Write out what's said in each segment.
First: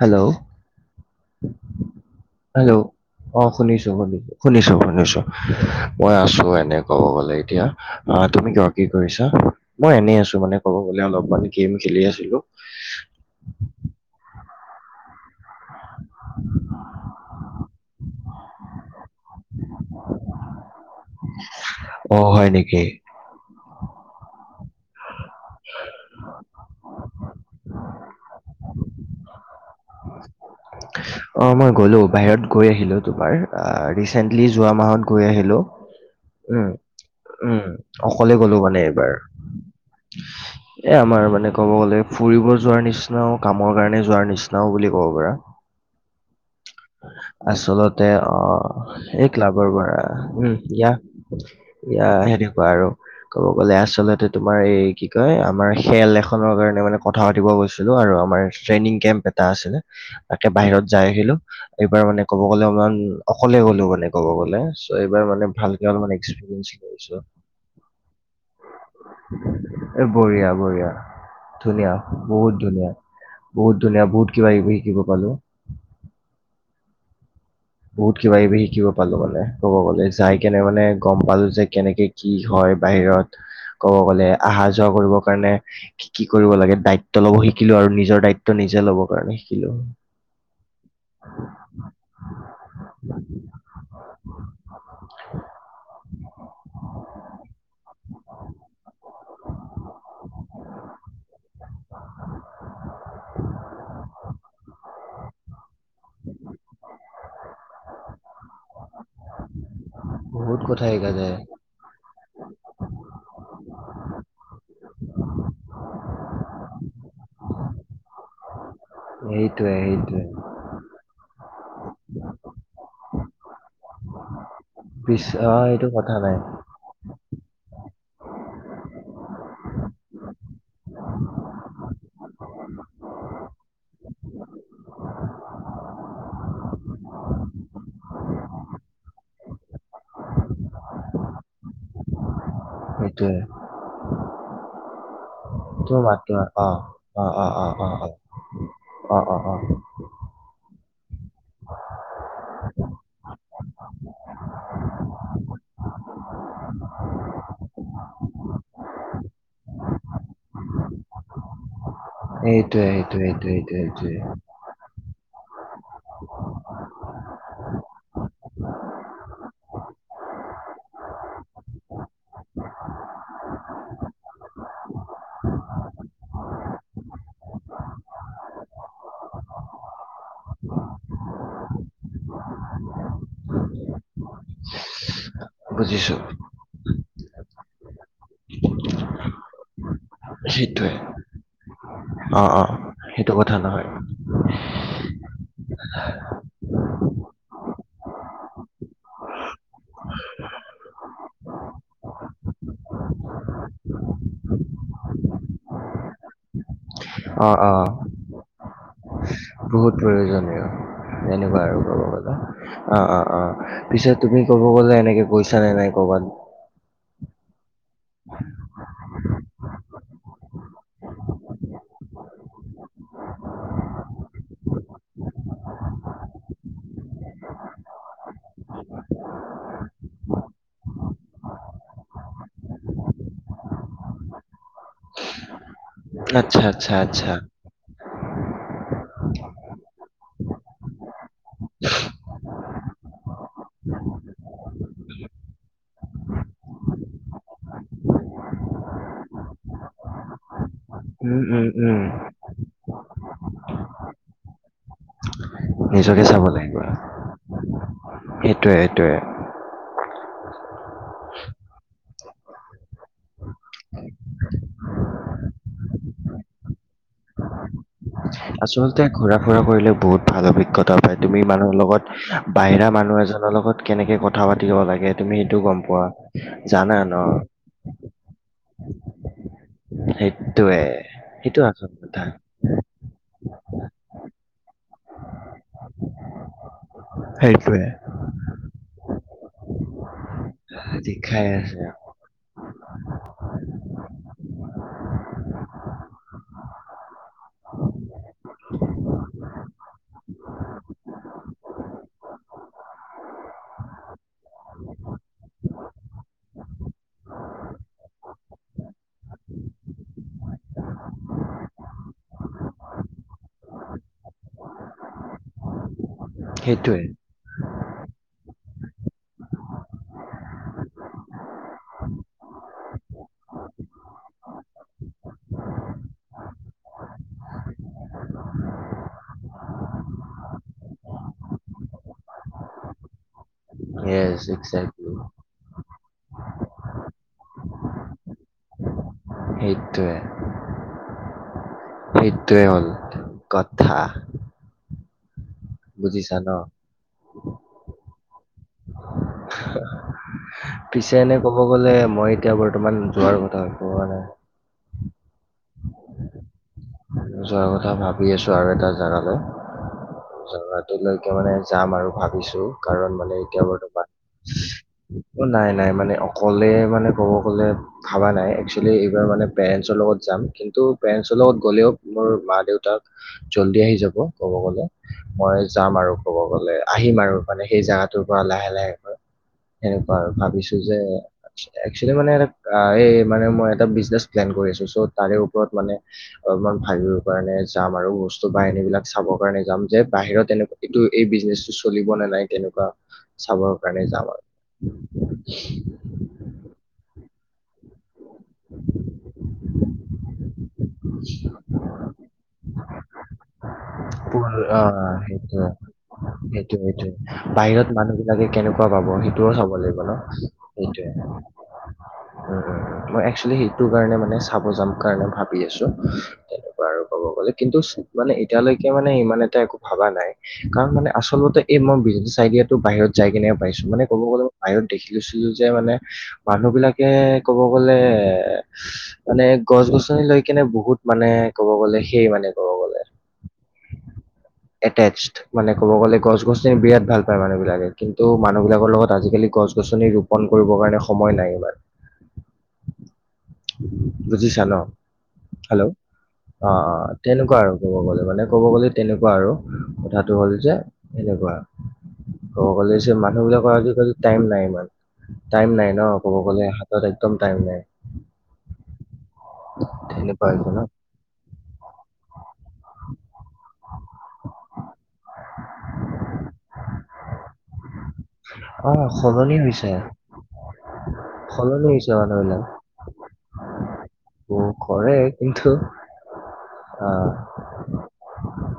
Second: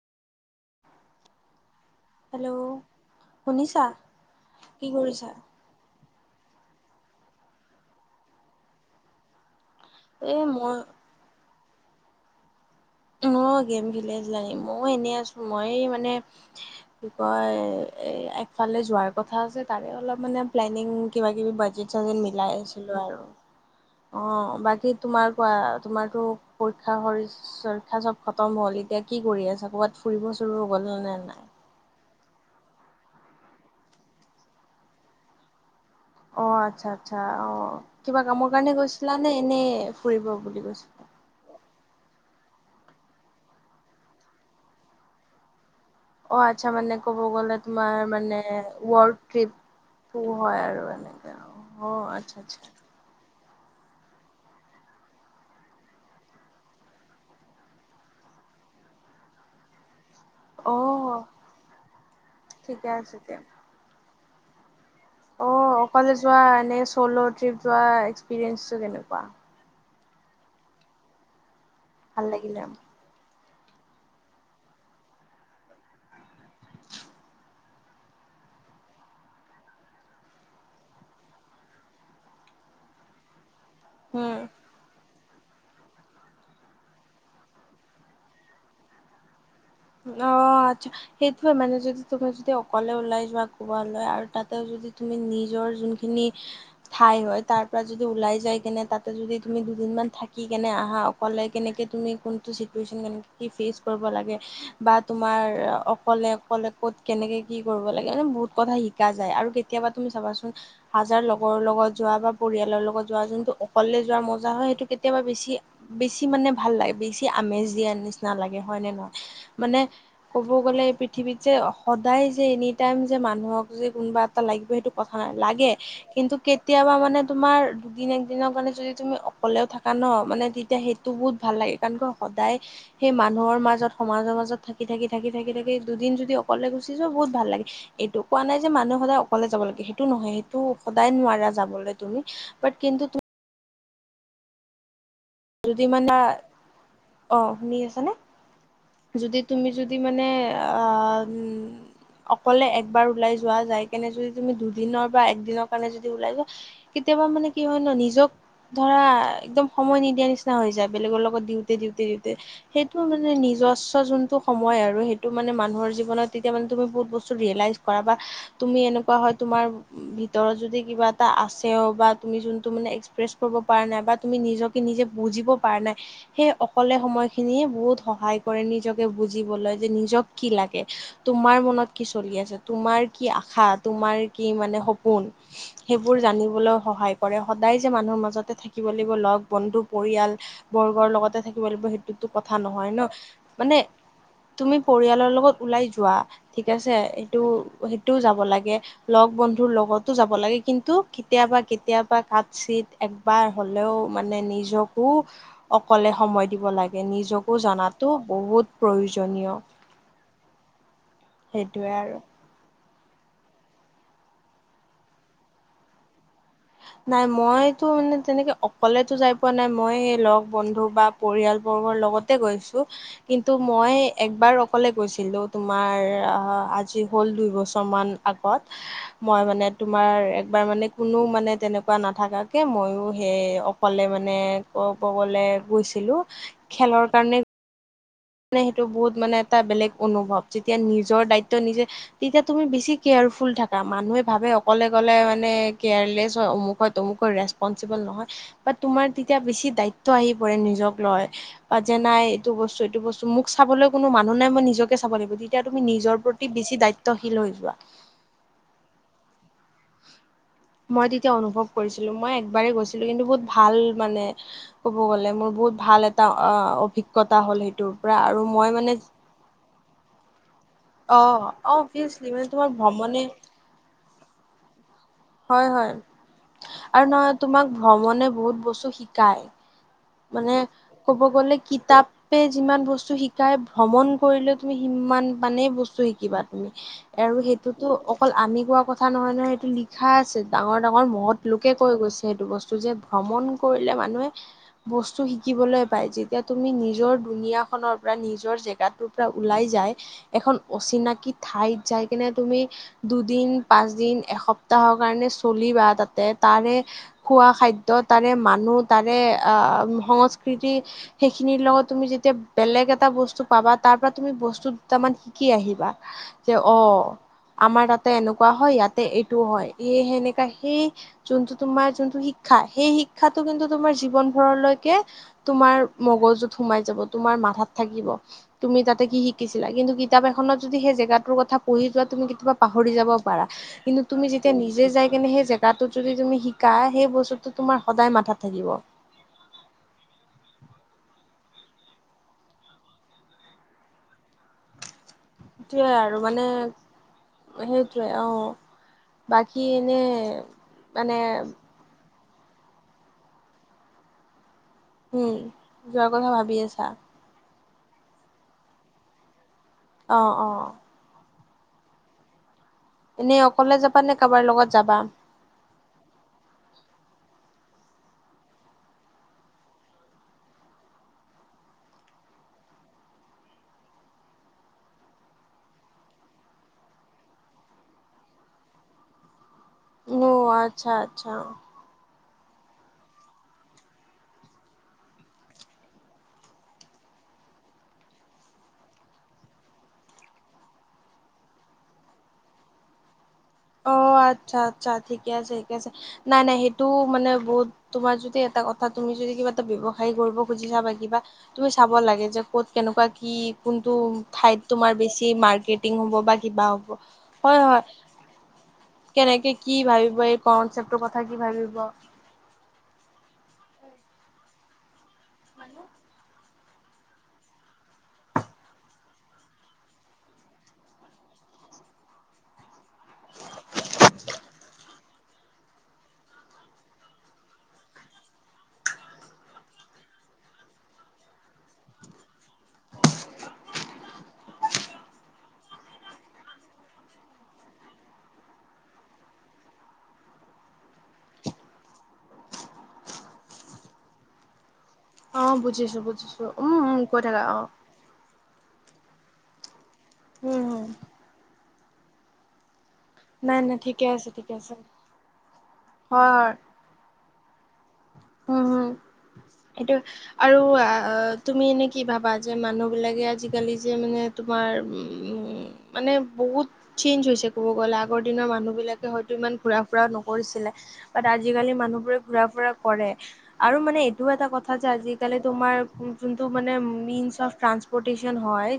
Hello! Hello! অ', শুনিছা শুনিছোঁ, শুনিছোঁ। শুনিছোঁ, কি শুনিছোঁ। কৰিছা? মই আছোঁ এনে ক'ব গ'লে এতিয়া। আহ, তুমি কোৱা কি কৰিছা? মই এনেই আছোঁ এই মানে ক'ব মই গ'লে, অলপমান গেম খেলি আছিলোঁ। অ' গেম খেলি আছিলা নেকি, ময়ো এনেই আছো মই মানে কি কয় এ একফালে যোৱাৰ কথা আছে তাৰে অলপ মানে প্লেনিং কিবা কিবি বাজেট চাজেট অ হয় মিলাই নেকি আছিলো আৰু অ' বাকী তোমাৰ কোৱা তোমাৰতো পৰীক্ষা শৰ পৰীক্ষা চ'ব খতম হ'ল এতিয়া কি কৰি আছা ক'ৰবাত ফুৰিব-চুৰিব গ'লা নে নাই? অ' মই গলো বাহিৰত গৈ আহিলো তোমাৰ ৰিচেন্টলি যোৱা মাহত গৈ আহিলো। অ উম, আচ্ছা আচ্ছা অ উম, কিবা অকলে কামৰ গ'লো কাৰণে মানে গৈছিলা এইবাৰ নে এনেই ফুৰিব বুলি এ গৈছিলা? আমাৰ মানে ক'ব গ'লে ফুৰিব যোৱাৰ নিচিনাও কামৰ কাৰণে যোৱাৰ নিচিনাও বুলি ক'ব পাৰা। অ আচ্ছা মানে ক'ব গ'লে তোমাৰ আচলতে মানে ৱৰ্ল্ড অ' এই ট্ৰিপ ক্লাবৰ পৰা শু উম হয় আৰু ইয়া এনেকে অ এয়া আচ্ছা আচ্ছা সেনেকুৱা আৰু ক'ব গ'লে আচলতে তোমাৰ এই কি কয় আমাৰ খেল এখনৰ কাৰণে মানে কথা পাতিব গৈছিলো আৰু আমাৰ ট্ৰেইনিং কেম্প এটা আছিলে। তাকে অ বাহিৰত যাই আহিলো এইবাৰ মানে ক'ব গ'লে ঠিকে অকমান আছে দিয়া অকলে গলো মানে। ক'ব গ'লে ত এইবাৰ মানে অ ভালকে অল অকলে মানে যোৱা এনে এক্সপিৰিয়েঞ্চ চ'ল' কৰিছোঁ। ট্ৰিপ যোৱা এক্সপিৰিয়েঞ্চটো কেনেকুৱা এই বঢ়িয়া বঢ়িয়া ধুনীয়া ভাল বহুত লাগিলে ধুনীয়া। বহুত ধুনীয়া বহুত কিবা - কিবি শিকিব পালো। বহুত কিবা কিবি শিকিব পালো মানে ক'ব গলে যাই কেনে মানে গ'ম পালো যে কেনেকে কি হয় বাহিৰত। ক'ব গ'লে উম অহা যোৱা কৰিবৰ কাৰণে কি কি কৰিব লাগে দায়িত্ব ল'ব শিকিলো আৰু নিজৰ দায়িত্ব নিজে ল'ব কাৰণে শিকিলো। অ' আচ্ছা সসেইটোৱে মানে যদি তোমাৰ অকলে ওলাই যোৱা ক'ৰবালয় আৰু তাতে যদি তুমি নিজৰ যোনখিনি ঠাই হয় তাৰ পৰা যদি ওলাই যায় কেনে তাতে যদি তুমি দুদিনমান থাকি কেনে আহা অকলে কেনেকৈ তুমি কোনটো চিটুৱেশ্যন কেনেকৈ কি ফেচ কৰিব লাগে বা তোমাৰ অকলে অকলে ক'ত কেনেকে কি কৰিব লাগে মানে বহুত কথা শিক শিকা যায় আৰু কেতিয়াবা তুমি চাবাচোন বহুত কথা শিকা হাজাৰ যায় লগৰৰ লগত যোৱা বা পৰিয়ালৰ লগত যোৱা যোনটো অকলে যোৱাৰ মজা হয় সেইটো কেতিয়াবা বেছি বেছি মানে ভাল লাগে বেছি আমেজ দিয়া নিচিনা লাগে হয় নে নহয়। সেইটোৱে মানে সেইটোৱে ক'ব গ'লে এই পৃথিৱীত যে সদায় যে এনি টাইম যে মানুহক যে কোনোবা লাগিব সেইটো কথা পিছ নাই অ লাগে এইটো কথা কিন্তু নাই কেতিয়াবা মানে তোমাৰ দুদিন - একদিনৰ কাৰণে যদি তুমি ক'লেও থাকা ন মানে তেতিয়া সেইটো বহুত ভাল লাগে কাৰণ সদায় সেই মানুহৰ মাজত সমাজৰ মাজত থাকি থাকি থাকি থাকি থাকি দুদিন যদি অকলে গুচি যোৱা বহুত ভাল লাগে। এইটো কোৱা নাই যে মানুহে সদায় অ'কলে যাব লাগে সেইটো নহয় সেইটো সদায় নোৱাৰা যাবলৈ তুমি। বাট কিন্তু সেইটোৱে যদি তুমি মানে মাত দিবা অ', অ', অ', অ', শুনি অ', আছানে অ', অ অ যদি অ তুমি যদি মানে অ' অকলে একবাৰ ওলাই যোৱা যাই কেনে যদি তুমি দুদিনৰ বা একদিনৰ কাৰণে যদি ওলাই যোৱা কেতিয়াবা মানে কি হয় ন নিজক ধৰা একদম সময় নিদিয়া নিচিনা হৈ যায় বেলেগৰ লগত দিওঁতে দিওঁতে। সেইটোৱে সেইটো সেইটোৱে সেইটোৱে মানে সেইটোৱে নিজস্ব সেইটোৱে যোনটো সময় আৰু সেইটো মানে মানুহৰ জীৱনত তেতিয়া মানে তুমি বহুত বস্তু ৰিয়েলাইজ কৰা বা তুমি এনেকুৱা হয় তোমাৰ ভিতৰত যদি কিবা এটা আছে অ' বা তুমি যোনটো মানে এক্সপ্ৰেছ কৰিব পৰা নাই বা তুমি নিজক নিজে বুজিব পাৰ নাই সেই অকলে সময় খিনিয়ে বহুত সহায় কৰে নিজকে বুজিবলৈ যে নিজক কি লাগে। তোমাৰ মনত কি চলি আছে, তোমাৰ কি আশা, তোমাৰ কি মানে সপোন, বুজিছো সেইবোৰ জানিবলৈ সহায় কৰে। কৰে সদায় যে মানুহৰ মাজতে থাকিব লাগিব লগ- বন্ধু, সেইটোৱে পৰিয়াল-বৰ্গৰ লগতে থাকিব লাগিব সেইটো টো অ অ কথা নহয় ন। সেইটো কথা মানে নহয় তুমি পৰিয়ালৰ লগত ওলাই যোৱা ঠিক আছে সেইটো সেইটোও যাব লাগে। লগ বন্ধুৰ লগতো যাব লাগে কিন্তু কেতিয়াবা কেতিয়াবা কাট চিত। একবাৰ হ'লেও মানে নিজকো অকলে সময় দিব লাগে। গে অ নিজকো অ জাতো বহুত প্ৰয়োজনীয়। বহুত প্ৰয়োজনীয় এনেকুৱা সেইটোৱে ক'ব আৰু। গ'লে অ' অ' অ' পিছেত তুমি ক'ব গলে এনেকে পইচা নে নাই কৰ'বাত। নাই মইতো মানে তেনেকে অকলেতো যাই পোৱা নাই মই লগ বন্ধু বা। পৰিয়ালবৰ্গৰ লগতে গৈছো। কিন্তু মই একবাৰ অকলে গৈছিলো তোমাৰ আজি হ'ল দুইবছৰ মান। আগত মই মানে তোমাৰ একবাৰ মানে কোনো মানে। তেনেকুৱা নাথাকাকে ময়ো সেই অকলে মানে ক'ব গ'লে। গৈছিলো আচ্ছা আচ্ছা খেলৰ আচ্ছা কাৰণে। মানে সেইটো বহুত মানে এটা বেলেগ অনুভৱ যেতিয়া নিজৰ দায়িত্ব নিজে। তেতিয়া তুমি বেছি কেয়াৰফুল থাকা মানুহে ভাবে অকলে গলে মানে কেয়াৰলেছ হয় অমুখত। তমুকো ৰেচপনচিবল নহয় বা তোমাৰ তেতিয়া বেছি দায়িত্ব আহি পৰে নিজক লয়। উম উম বা যে উম নাই এইটো বস্তু এইটো বস্তু মোক চাবলৈ কোনো মানুহ নাই মই নিজকে চাব লাগিব। তেতিয়া তুমি নিজৰ নিজকে প্ৰতি বেছি দায়িত্বশীল হৈ যোৱা। সেইটোৱে সেইটোৱে। মই তেতিয়া অনুভৱ কৰিছিলো মই একবাৰেই গৈছিলো কিন্তু বহুত ভাল মানে। ক'ব গ'লে মোৰ বহুত ভাল এটা অ' অভিজ্ঞতা হ'ল সেইটোৰ পৰা আৰু মই মানে। ঘুৰা ফুৰা কৰিলে বহুত ভাল অভিজ্ঞতা পায় তুমি অ', মানুহৰ অভিয়াচলি মানে লগত তোমাৰ বাহিৰা মানুহ ভ্ৰমণে এজনৰ লগত। কেনেকে কথা পাতিব লাগে তুমি সেইটো হয় গম হয় পোৱা জানা আৰু ন। নহয় তোমাক ভ্ৰমণে বহুত বস্তু শিকায় মানে সেইটোৱে ক'ব গ'লে সেইটো আচল কথা কিতাপে। যিমান বস্তু শিকাই ভ্ৰমণ কৰিলে তুমি সিমান মানেই বস্তু শিকিবা তুমি। আৰু সেইটোৱে সেইটোতো অকল আমি কোৱা কথা নহয় নহয় সেইটো লি। লিখা আছে ডাঙৰ ডাঙৰ মহদ শিক্ষাই লোকে আছে কৈ গৈছে সেইটো বস্তু যে ভ্ৰমণ কৰিলে মানুহে। বস্তু শিকিবলৈ পায় যেতিয়া তুমি নিজৰ দুুনীয়াখনৰ পৰা নিজৰ জেগাটোৰ পৰা ওলাই যায়। এখন অচিনাকি ঠাইত যাই কিনে তুমি। দুদিন পাঁচদিন এসপ্তাহৰ কাৰণে চলিবা তাতে তাৰে। খোৱা খাদ্যয় তাৰে মানুহ তাৰে অ' সংস্কৃতি। সেইখিনিৰ লগত তুমি যেতিয়া বেলেগ এটা বস্তু পাবা তাৰ পৰা তুমি বস্তু দুটামান। কি আহিবা যে সেইটোৱে অ'। আমাৰ তাতে এনেকুৱা হয় ইয়াতে এইটো হয় এই সেনেকা সেই। যোনটো তোমাৰ যোনটো শিক্ষা সেই শিক্ষাটো কিন্তু তোমাৰ জীৱন। ঘৰলৈকে তোমাৰ মগজুত সোমাই যাব তোমাৰ মাথাত থাকিব। তুমি তাতে কি শিকিছিলা কিন্তু কিতাপ এখনত যদি সেই জেগাটোৰ কথা পঢ়ি যোৱা তুমি কেতিয়াবা পাহৰি যাব পাৰা। কিন্তু। তুমি য়েছ যেতিয়া নিজে এক্সেক্টলি যাই কিনে সেই জেগাটোত যদি তুমি শিকা সেই বস্তুটো তোমাৰ সদায় মাথাত থাকিব। সেইটোৱে। এইটোএ হ'ল। কথা। সটয়াই আৰু বুজিছা মানে। ন সেইটোৱে আহ বাকী এনে। মানে পিছে এনে ক'ব গ'লে মই এতিয়া বৰ্তমান যোৱাৰ কথা পোৱা নাই। উম যোৱাৰ কথা ভাবি আছা। যোৱাৰ কথা ভাবি আছো আৰু এটা জেগালৈ অ অ জাত। লৈকে মানে যাম আৰু ভাবিছো কাৰণ মানে এনেই এতিয়া অকলে যাবা নে কাৰোবাৰ লগত যাবা বৰ্তমান। অ' নাই নাই মানে অকলে মানে ক'ব গ'লে। ভাবা নাই একচেলি এইবাৰ মানে পেৰেণ্ন্টছৰ লগত যাম কিন্তু পেৰেন্টছৰ লগত গ'লেও। মোৰ মা দেউতাক। জল্দি আহি যাব। ক'ব গলে মই যাম আৰু, ক'ব গ'লে আহিম আৰু মানে। সেই জোগাত পৰা লাহে- লাহে সেনেকুৱা আৰু। অ ভাবিছো আচ্ছা যে, আচ্ছা একচুৱেলি মানে এটা এই, মানে মই এটা বিজনেছ প্লেন কৰি আছো। চ' তাৰে ওপৰত মানে, অলপমান ভাবিব কাৰণে যাম আৰু। বস্তু বা এনেকুৱাবিলাক চাবৰ কাৰণে যাম যে। বাহিৰত এনেকুৱা, এই বিজনেচটো চলিব নে নাই, তেনেকুৱা। চাবৰ অ, কাৰণে যাম আৰু আচ্ছা -আচ্ছা ঠিকে আছে, ঠিকে আছে, নাই -নাই সেইটো মানে বহুত, তোমাৰ যদি এটা কথা। তুমি যদি কিবা এটা ব্যৱসায় কৰিব, বুজি চাবা। কিবা তুমি চাব লাগে যে, ক'ত কেনেকুৱা কি? কোনটো ঠাইত পোন- তোমাৰ আহ, বেছি সেইটোৱে মাৰ্কেটিং হ'ব? বা কিবা সেইটোৱে হ'ব। সেইটোৱে হয়- হয়। বাহিৰত মানুহ বিলাকে কেনেকুৱা পাব? সেইটোও কেনেকে চাব কি লাগিব ন ভাবিব? এই কনচেপ্টৰ সেইটোৱে কথা কি ভাবিব? মই এক্টচোৱেলি সেইটো কাৰণে মানে। চাব যাম কাৰণে ভাবি আছো। আৰু ক'ব গ'লে কিন্তু মানে, এতিয়ালৈকে, মানে ইমান এটা একো ভবা নাই, কাৰণ মানে, আচলতে এই মই বিছিনেছ আইডিয়া। বাহিৰ যাই কিনে, পাইছো মানে ক'ব গ'লে বহুত। দেখি, লৈছিলো যে মানে মানুহ বিলাকে, ক'ব গ'লে, মানে গছ -গছনি লৈ কেনে বহুত মানে, ক'ব গ'লে সেই মানে ক'ব গলে, আত্তেছ। মানে ক'ব গ'লে গছ- গছনি বিৰাট ভাল পায়। মানুহ বিলাকে কিন্তু মানুহ বিলাকৰ লগত আজিকালি গছ- গছনি ৰূপ ফন কৰিব কাৰণে সময় নাই। ইমান বুজিছা ন? অ' হেল্ল'। বুজিছো বুজিছো অ -অ উম উম কৈ থাকা তেনেকুৱা অ' আৰু। ক'ব গ'লে মানে ক'ব গ'লে তেনেকুৱা আৰু। কথাটো হ'ল উম যে, উম এনেকুৱা কব গলে মানুহ নাই নাই ঠিকে বিলাকৰ আছে টাইম ঠিকে নাই আছে ইমান, টাইম নাই। ন? হয় ক'ব হয় গ'লে হাতত একদম টাইম নাই। উম, হম, সেইটোয়ে তেনেকুৱা আৰু। হৈছে ন আহ তুমি এনেই কি ভাবা, যে মানুহবিলাকে আজিকালি যে মানে তোমাৰ, মানে বহুত চেঞ্জ হৈছে। ক'ব গ'লে আগৰ দিনৰ মানুহ অ বিলাকে হয়তো ইমান সলনি ঘুৰা হৈছে -ফুৰা নকৰিছিলে। তাত আজিকালি সলনি হৈছে মানুহবোৰে ঘূৰা মানুহবিলাক ফুৰা, কৰে। আৰু এইটো এটা কথা ত' যে, কৰে কিন্তু তোমাৰ ফোন চোনটো মানে অ মেনছত, ট্ৰংপতেচন হয়।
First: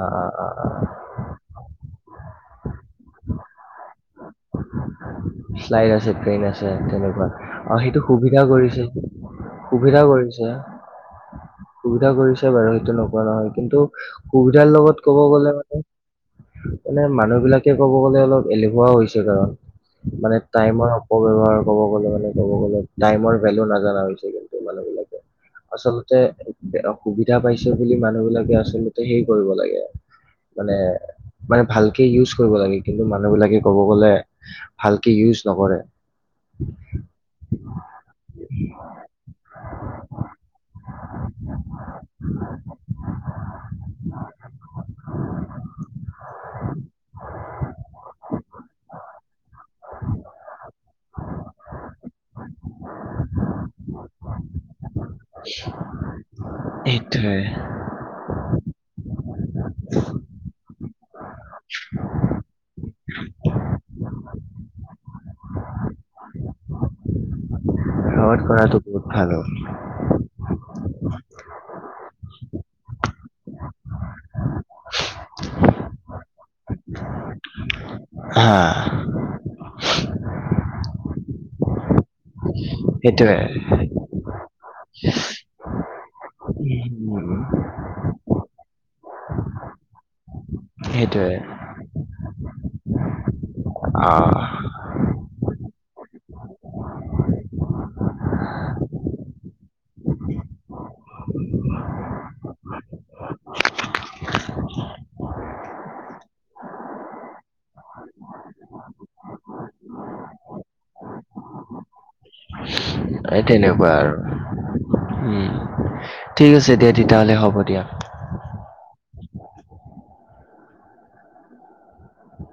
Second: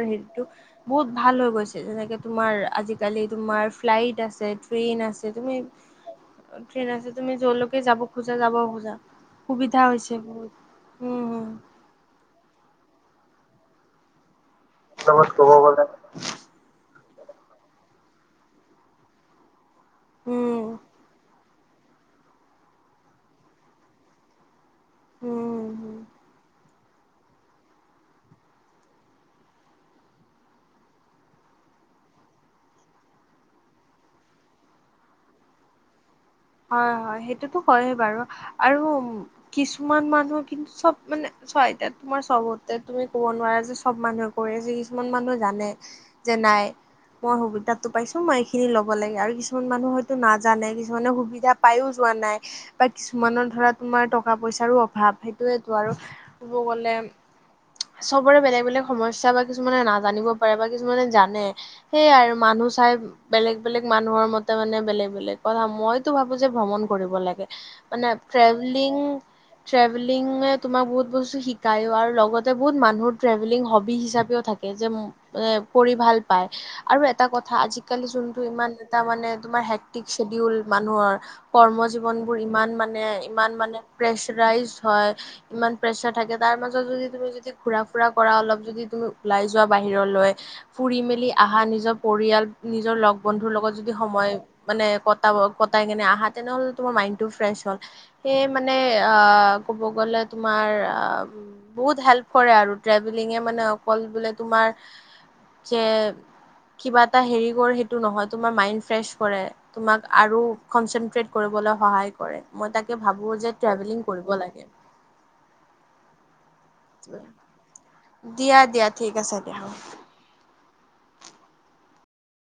অ অ অ অ ভাল হয় গৈছে। যেনেকে, তোমাৰ আজিকালি তোমাৰ, ফ্লাইট আছে ট্ৰেইন আছে, তুমি ফ্লাইট আছে ট্ৰেইন আছে তুমি য'লৈকে যাব। খোজা সুবিধাও যাব কৰিছে খোজা দিছে। সুবিধা হৈছে কৰিছে। বহুত উম হম সুবিধা কৰিছে বাৰু। সেইটো নকৰা নহয়। কিন্তু সুবিধাৰ লগত, ত ক'ব গলে, মানে মানুহ বিলাকে ক'ব গলে, অলপ এলেহুৱা হৈছে। কাৰণ মানে উম টাইমৰ অপব্যৱহাৰ, ক'ব গলে মানে, ক'ব গলে টাইমৰ ভেলু নাজানা হৈছে। কিন্তু মানুহ বিলাকে উম হুম আচলতে অসুবিধা পাইছে বুলি, মানুহ বিলাকে আচলতে হেই কৰিব লাগে। মানে মানে ভালকে ইউজ কৰিব লাগে। কিন্তু মানুহবিলাকে ক'ব গ'লে ভালকে ইউজ নকৰে। হয়- হয় সেইটোতো হয় বাৰু। আৰু কিছুমান মানুহ কিন্তু চব মানে, হয়। এতিয়া তোমাৰ চবতে তুমি কব নোৱাৰা যে, চব মানুহে কৰি আছে কিছুমান মানুহ জানে। যে নাই। মই সুবিধাতটো পাইছো মই এইখিনি ল'ব লাগে। আৰু কিছুমান কিছুমান মানুহ হয়তো নাজানে। কিছুমানে সুবিধা পাইও যোৱা নাই। বা কিছুমানৰ ধৰা, তোমাৰ টকা পইচাৰো অভাৱ। সেইটোয়েতটো আৰু। ক'ব গ'লে এইটোৱে। চবৰে বেলেগ -বেলেগ সমস্যা বা কিছুমানে নাজানিব পাৰে বা কিছুমানে জানে। সেয়াই আৰু মানুহ চাই বেলেগ- বেলেগ মানুহৰ মতে মানে, বেলেগ -বেলেগ কথা মই ভাবো যে ভ্ৰমণ কৰিব লাগে। মানে এভইড কৰাটো ট্ৰেভেলিং, বহুত ভাল হ'ব। ট্ৰেভেলিঙে তোমাক বহুত বস্তু শিকায়ো আৰু লগতে বহুত মানুহ টেভেলিং হবি হিচাপেও থাকে যে এ কৰি ভাল পায় আৰু এটা কথা আজি জালি যোনটো হা ইমান এটা মানে তোমাৰ হে্টিক শ্বডিউল মানুহৰ কৰ্ম জীৱনবোৰ ইমান মানে সেইটোৱে ইমান মানে প্ৰেচাৰইজ হয় ইমান প্ৰেচাৰ থাকে তাৰ মাজত যদি তুমি উম যদি ঘুৰা ফুৰা কৰা অলপ যদি তুমি ওলাই যোৱা বাহিৰলৈ ফুৰি মেলি সেইটোৱে আহা নিজৰ পৰিয়াল নিজৰ লগ বন্ধুৰ লগত যদি সময় আহ মানে ক কটাই কেনে আহা তেনেহ'লে তোমাৰ মাইণ্ড টো ফ্ৰেছ হ'ল সেয়ে মানে অ ক'ব গলে তোমাৰ অ বহুত হেল্প কৰে আৰু ট্ৰেভেলিঙ মানে অকল বোলে তোমাৰ যে কিবা এটা হেৰি কৰ সেইটো নহয় তোমাৰ মাইনড ফ্ৰেচ কৰে তোমাক আৰু কনচেনট্ৰেট কৰিবলৈ সহায় কৰে মই তাকে ভাবোঁ এই যে তেনেকুৱা ট্ৰেভেলিং আৰু কৰিব লাগে উম ঠিক আছে দিয়া তেতিয়াহ'লে হ'ব দিয়া দিয়া দিয়া ঠিক আছে দিয়া হ'